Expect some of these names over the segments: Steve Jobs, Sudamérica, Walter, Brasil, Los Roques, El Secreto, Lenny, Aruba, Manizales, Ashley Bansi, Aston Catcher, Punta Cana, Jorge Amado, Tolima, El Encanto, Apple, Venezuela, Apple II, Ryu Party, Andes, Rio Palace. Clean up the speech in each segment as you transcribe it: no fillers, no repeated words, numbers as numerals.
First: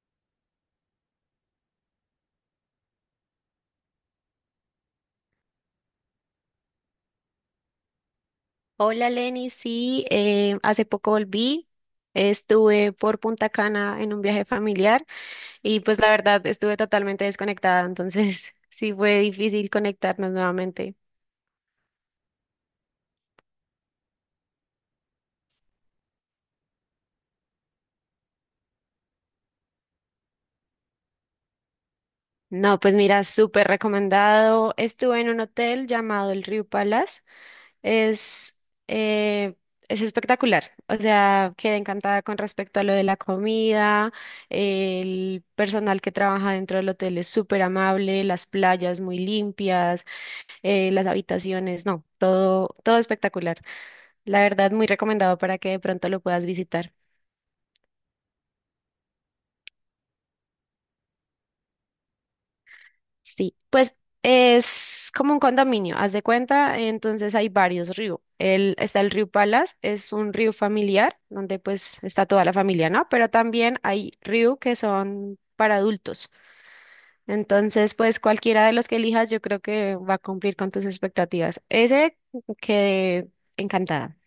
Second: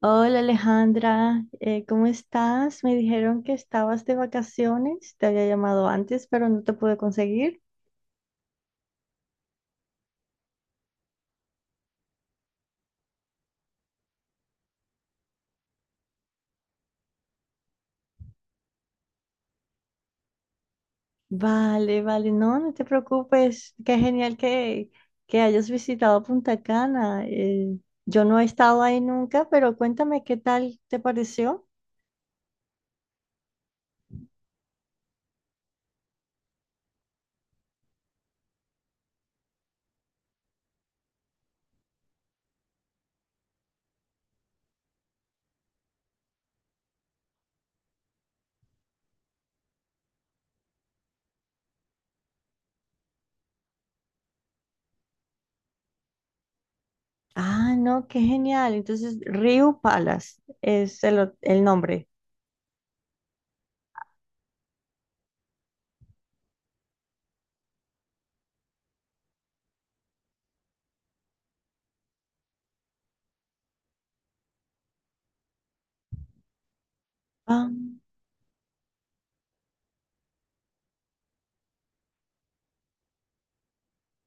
Hola Alejandra, ¿cómo estás? Me dijeron que estabas de vacaciones, te había llamado antes, pero no te pude conseguir. Hola Lenny, sí, hace poco volví, estuve por Punta Cana en un viaje familiar y pues la verdad estuve totalmente desconectada, entonces sí fue difícil conectarnos nuevamente. Vale, vale, no, no te preocupes, que hayas visitado Punta Cana. Yo no he estado ahí nunca, pero cuéntame qué tal te pareció. No, pues mira, súper recomendado. Estuve en un hotel llamado el Rio Palace, es, eh, es espectacular, o sea, quedé encantada con respecto a lo de la comida, el personal que trabaja dentro del hotel es súper amable, las playas muy limpias. Las habitaciones, no, todo espectacular. La verdad, muy recomendado para que de pronto lo puedas visitar. Ah, no, qué genial. Entonces, Rio Palace es el nombre. Sí, pues es como un condominio, haz de cuenta, entonces hay varios ríos. El, está el río Palas, es un río familiar, donde pues está toda la familia, ¿no? Pero también hay ríos que son para adultos. Ah, Entonces, pues cualquiera de los que elijas, yo creo que va a cumplir con tus expectativas. Ese quedé encantada.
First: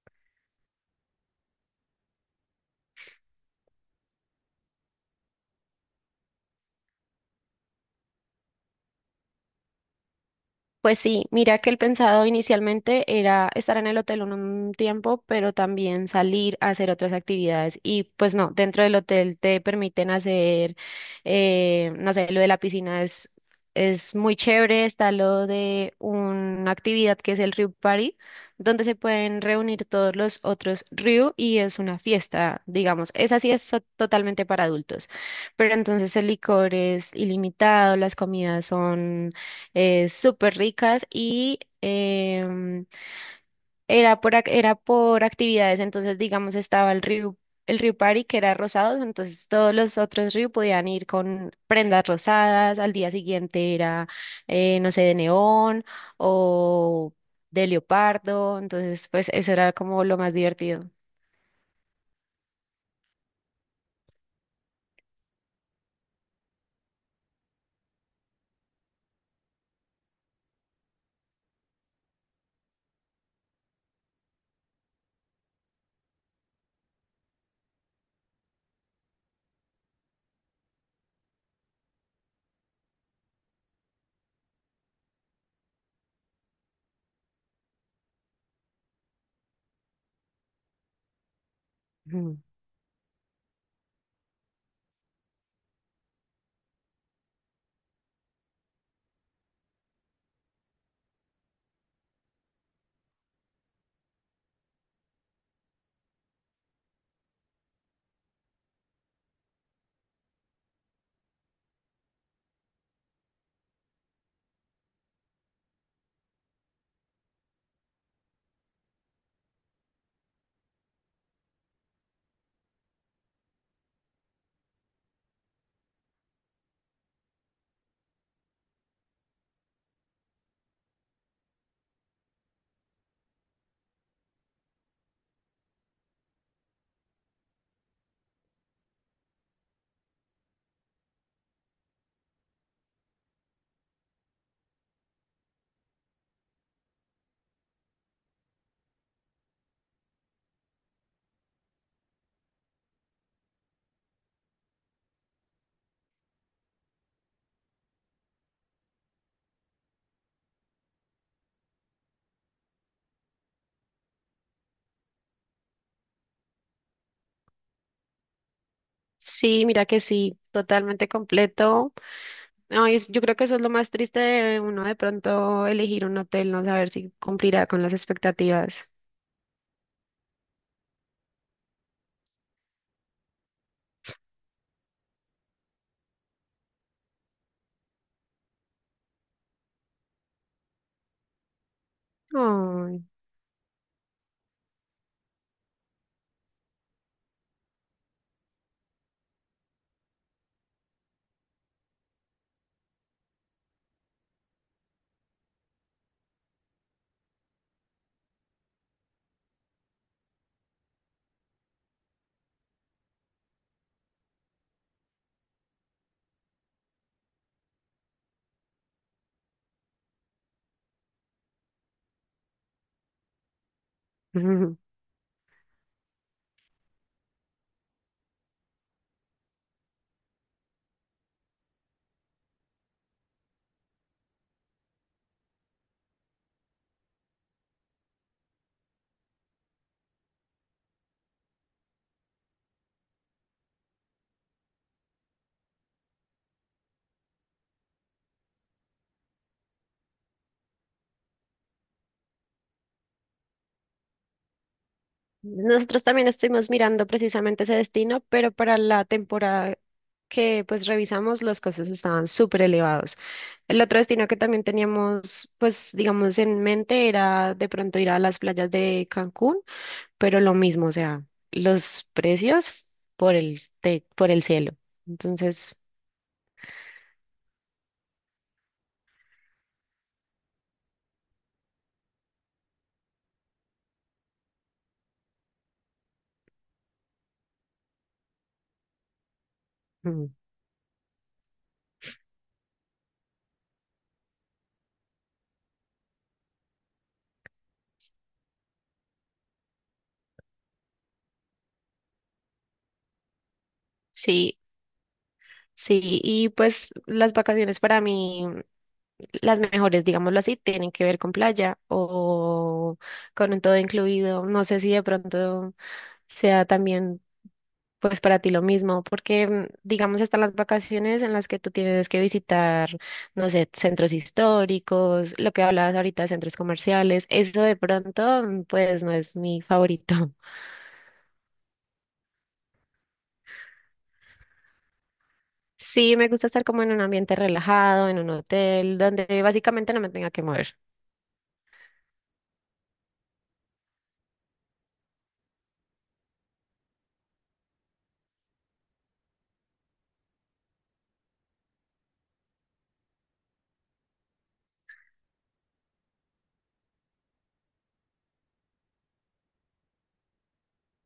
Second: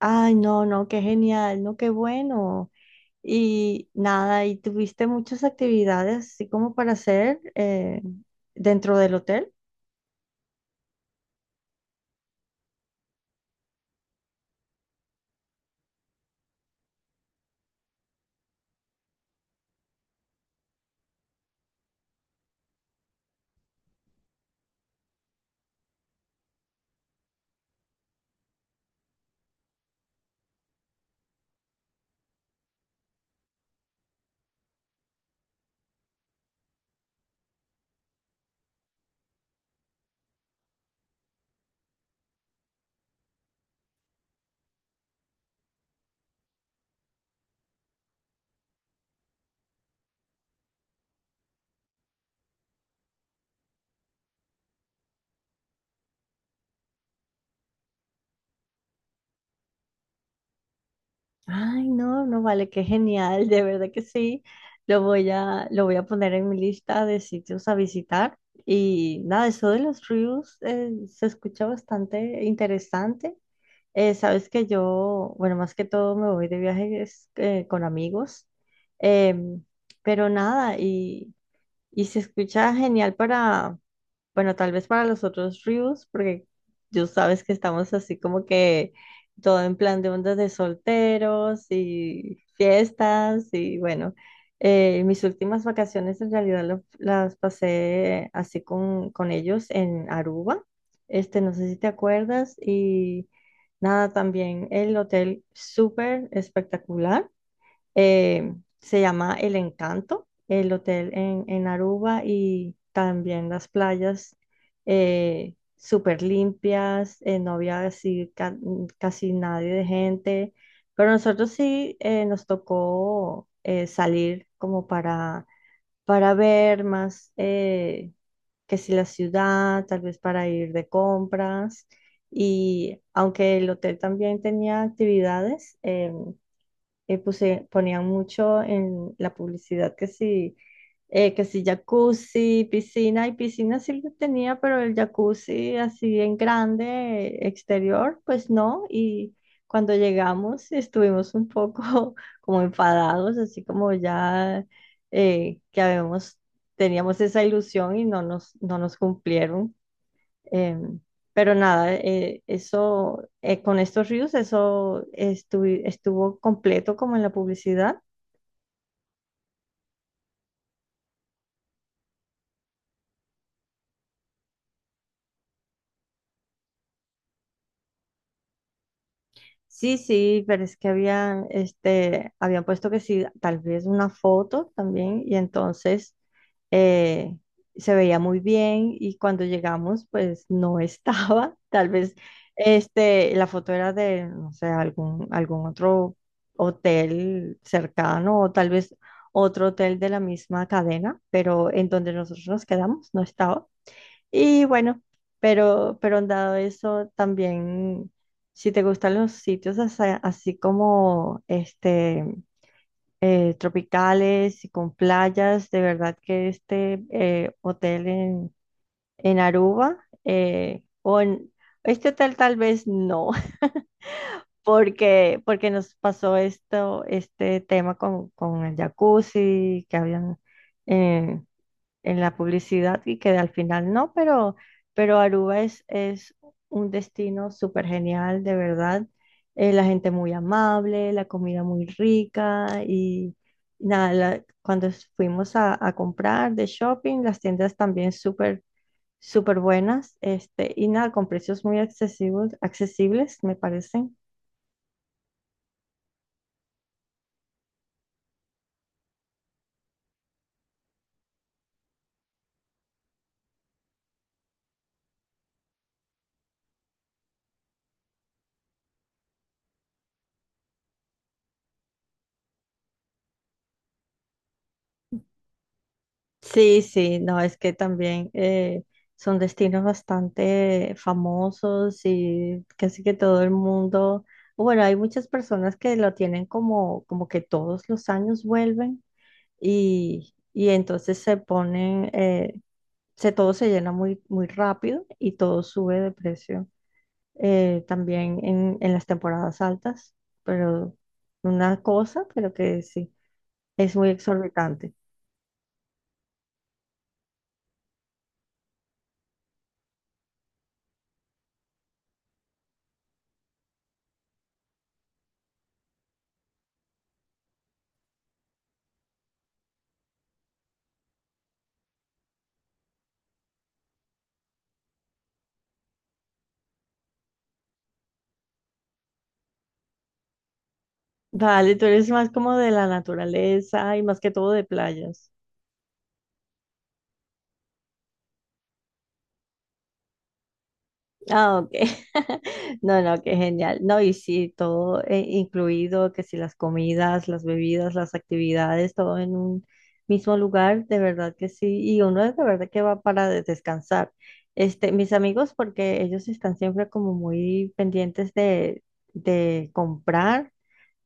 ay, no, no, qué genial, no, qué bueno. Y nada, ¿y tuviste muchas actividades así como para hacer dentro del hotel? Pues sí, mira que el pensado inicialmente era estar en el hotel un tiempo, pero también salir a hacer otras actividades. Y pues no, dentro del hotel te permiten hacer, no sé, lo de la piscina es muy chévere, está lo de una actividad que es el Ryu Party, donde se pueden reunir todos los otros Ryu y es una fiesta, digamos. Esa sí totalmente para adultos, pero entonces el licor es ilimitado, las comidas son súper ricas y era era por actividades, entonces digamos estaba el río Party que era rosados, entonces todos los otros ríos podían ir con prendas rosadas, al día siguiente era, no sé, de neón o de leopardo, entonces pues eso era como lo más divertido. Ay, no, no vale, qué genial, de verdad que sí. Lo voy a poner en mi lista de sitios a visitar. Y nada, eso de los ríos se escucha bastante interesante. Sabes que yo, bueno, más que todo me voy de viajes con amigos. Em, pero nada, y se escucha genial para. Bueno, tal vez para los otros ríos, porque tú sabes que estamos así como que todo en plan de ondas de solteros Ujú. y fiestas y bueno, mis últimas vacaciones en realidad las pasé así con ellos en Aruba, este, no sé si te acuerdas, y nada, también el hotel súper espectacular. Eh, se llama El Encanto, el hotel en Aruba, y también las playas súper limpias, no había así casi nadie de gente, pero nosotros sí, nos tocó, salir como para ver más que si la ciudad, tal vez para ir de compras. Y aunque el hotel también tenía actividades, ponían mucho en la publicidad que sí jacuzzi, piscina, y piscina sí lo tenía, pero el jacuzzi así en grande, exterior, pues no, y cuando llegamos estuvimos un poco como enfadados, así como ya, eh, que habíamos, teníamos esa ilusión y no nos cumplieron. Eh, pero nada, con estos ríos, eso estuvo completo como en la publicidad. Sí, mira que sí, totalmente completo. Ay, yo creo que eso es lo más triste de uno de pronto elegir un hotel, no saber si cumplirá con las expectativas. Sí, sí, pero es que habían, este, habían puesto que sí, tal vez una foto también, y entonces eh, se veía muy bien, y cuando llegamos, pues no estaba, tal vez, Ay. este, la foto era de, no sé, algún otro hotel cercano, o tal vez otro hotel de la misma cadena, pero en donde nosotros nos quedamos no estaba. Y bueno, pero dado eso, también, si te gustan los sitios así así, como este, tropicales y con playas, de verdad que este hotel en Aruba, o en este hotel tal vez no, porque nos pasó esto, este tema con el jacuzzi, que habían eh, en la publicidad y que al final no, pero Aruba es un destino súper genial, de verdad. La gente muy amable, la comida muy rica, y nada, fuimos a comprar de shopping, las tiendas también súper, súper buenas, este, y nada, con precios muy accesibles, accesibles, me parece. Nosotros también estuvimos mirando precisamente ese destino, pero para la temporada que pues revisamos los costos estaban súper elevados. El otro destino que también teníamos pues digamos en mente era de pronto ir a las playas de Cancún, pero lo mismo, o sea, los precios por el cielo. Entonces... Sí, sí, no, es que también son destinos bastante famosos y casi que todo el mundo, bueno, hay muchas personas que lo tienen como, como que todos los años vuelven, Mm. Y entonces se ponen, todo se llena muy, muy rápido y todo sube de precio, también en las temporadas altas, pero una cosa, pero que sí, es muy Sí, exorbitante. sí, y pues las vacaciones para mí, las mejores, digámoslo así, tienen que ver con playa o con un todo incluido. No sé si de pronto sea también pues para ti lo mismo, porque mm, digamos están las vacaciones en las que tú tienes que visitar, no sé, centros históricos, lo que hablabas ahorita de centros comerciales, eso de pronto mm, pues no es mi favorito. Vale, tú eres más como de la naturaleza y más que todo de playas. Sí, me gusta estar como en un ambiente relajado, en un hotel, donde básicamente no me tenga que mover. Ah, ok. No, no, qué genial. No, y sí, todo incluido, que si las comidas, las bebidas, las actividades, todo en un mismo lugar, de verdad que sí. Y uno es de verdad que va para descansar. Este, mis amigos, porque ellos están siempre como muy pendientes de comprar,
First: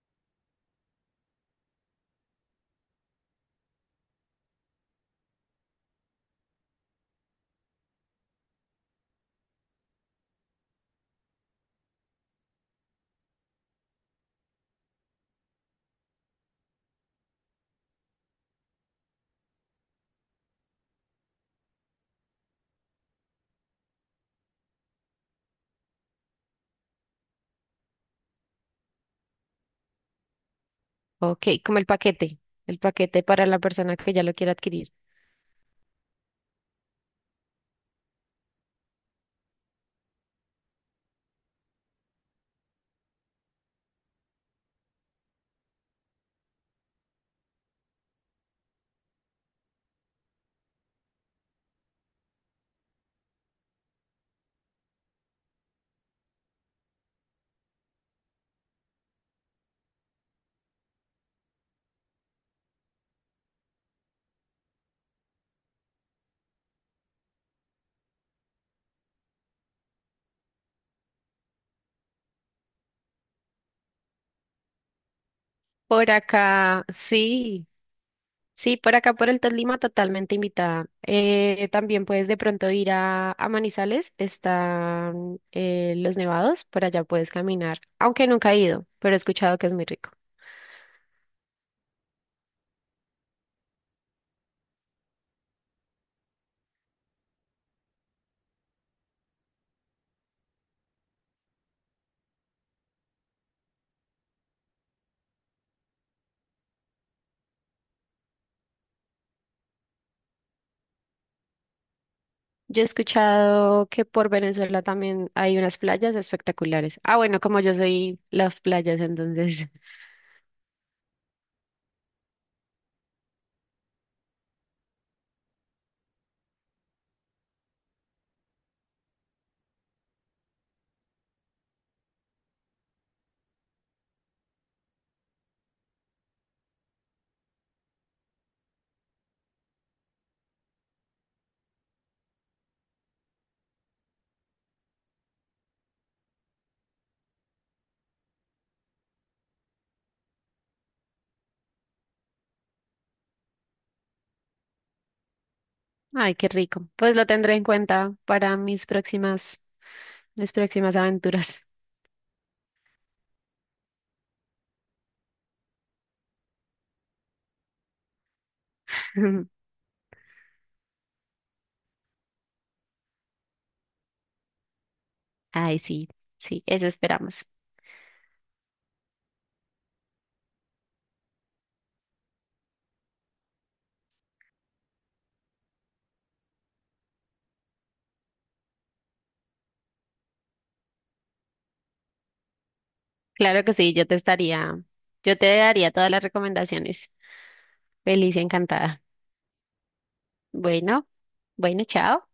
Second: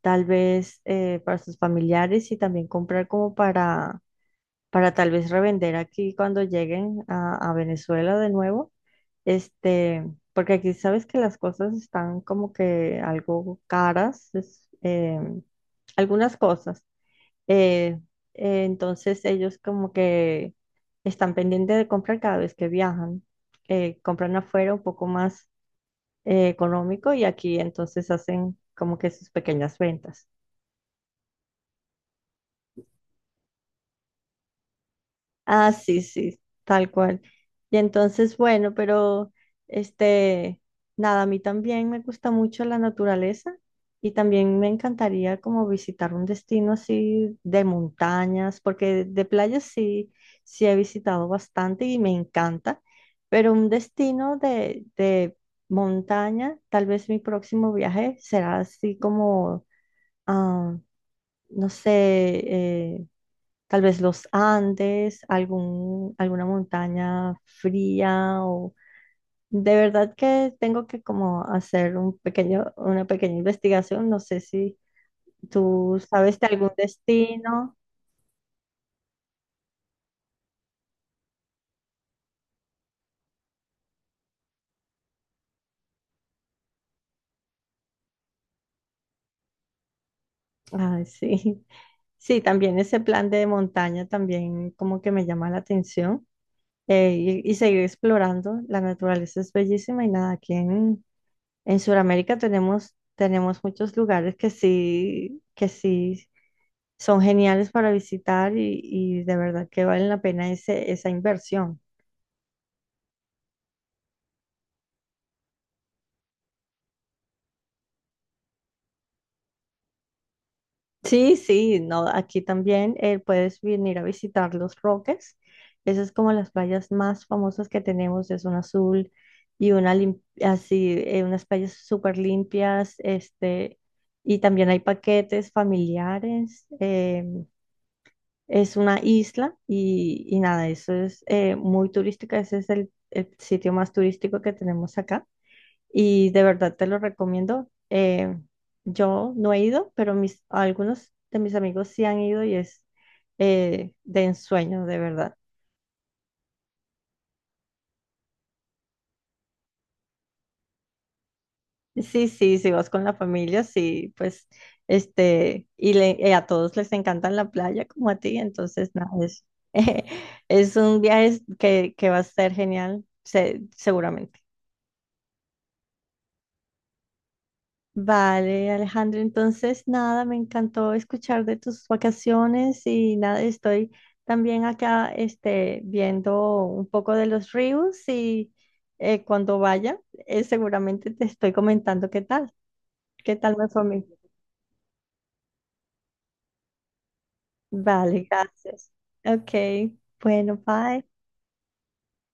tal vez para sus familiares, y también comprar como para tal vez revender aquí cuando lleguen a Venezuela de nuevo, este, porque aquí sabes que las cosas están como que algo caras, es, algunas cosas. eh, entonces ellos como que están pendientes de comprar cada vez que viajan, compran afuera un poco más económico, y aquí entonces hacen como que sus pequeñas ventas. Ok, como el paquete para la persona que ya lo quiera adquirir. Ah, sí, sí, tal cual. Y entonces, bueno, pero este, nada, a mí también me gusta mucho la naturaleza, y también me encantaría como visitar un destino así de montañas, porque de playas sí, sí he visitado bastante y me encanta, pero un destino de montaña, tal vez mi próximo viaje será así como, ah, no sé, eh, tal vez los Andes, alguna montaña fría, o de verdad que tengo que como hacer un pequeño, una pequeña investigación. No sé si tú Por sabes de algún acá, sí, destino. sí, por acá por el Tolima, totalmente invitada. También puedes de pronto ir a Manizales, están los nevados, por allá puedes caminar, aunque nunca he ido, pero he escuchado que es muy rico. Ay, sí. Sí, también ese plan de montaña también como que me llama la atención, y seguir explorando. La naturaleza es bellísima, y nada, aquí en Sudamérica tenemos, tenemos muchos lugares que sí son geniales para visitar, y de verdad que valen la pena esa inversión. Yo he escuchado que por Venezuela también hay unas playas espectaculares. Ah, bueno, como yo soy las playas, entonces, Sí, sí, no, aquí también puedes venir a visitar Los Roques. Esas es como las playas más famosas que tenemos, es una azul y una así, unas playas súper limpias, este, y también hay paquetes familiares. Es una isla, y nada, eso es muy turística, ese es el sitio más turístico que tenemos acá. Y de verdad te lo recomiendo. Yo no he ido, pero mis, algunos de mis amigos sí han ido, y es de ensueño, de verdad. ay, qué rico. Pues lo tendré en cuenta para mis próximas. Mis próximas aventuras. Sí, sí, si vas con la familia, sí, pues, este, a todos les encanta la playa como a ti, entonces, nada, es, es un viaje que va a ser genial, seguramente. Ay, sí, sí, eso esperamos. Vale, Alejandro, entonces nada, me encantó escuchar de tus vacaciones, y nada, estoy también acá este, viendo un poco de los ríos, y cuando vaya, seguramente te estoy comentando qué tal Claro me que fue a sí, mí. yo te estaría, yo te daría todas las recomendaciones. Vale, Feliz y gracias. encantada. Ok, bueno, bye. Bueno, bueno, chao.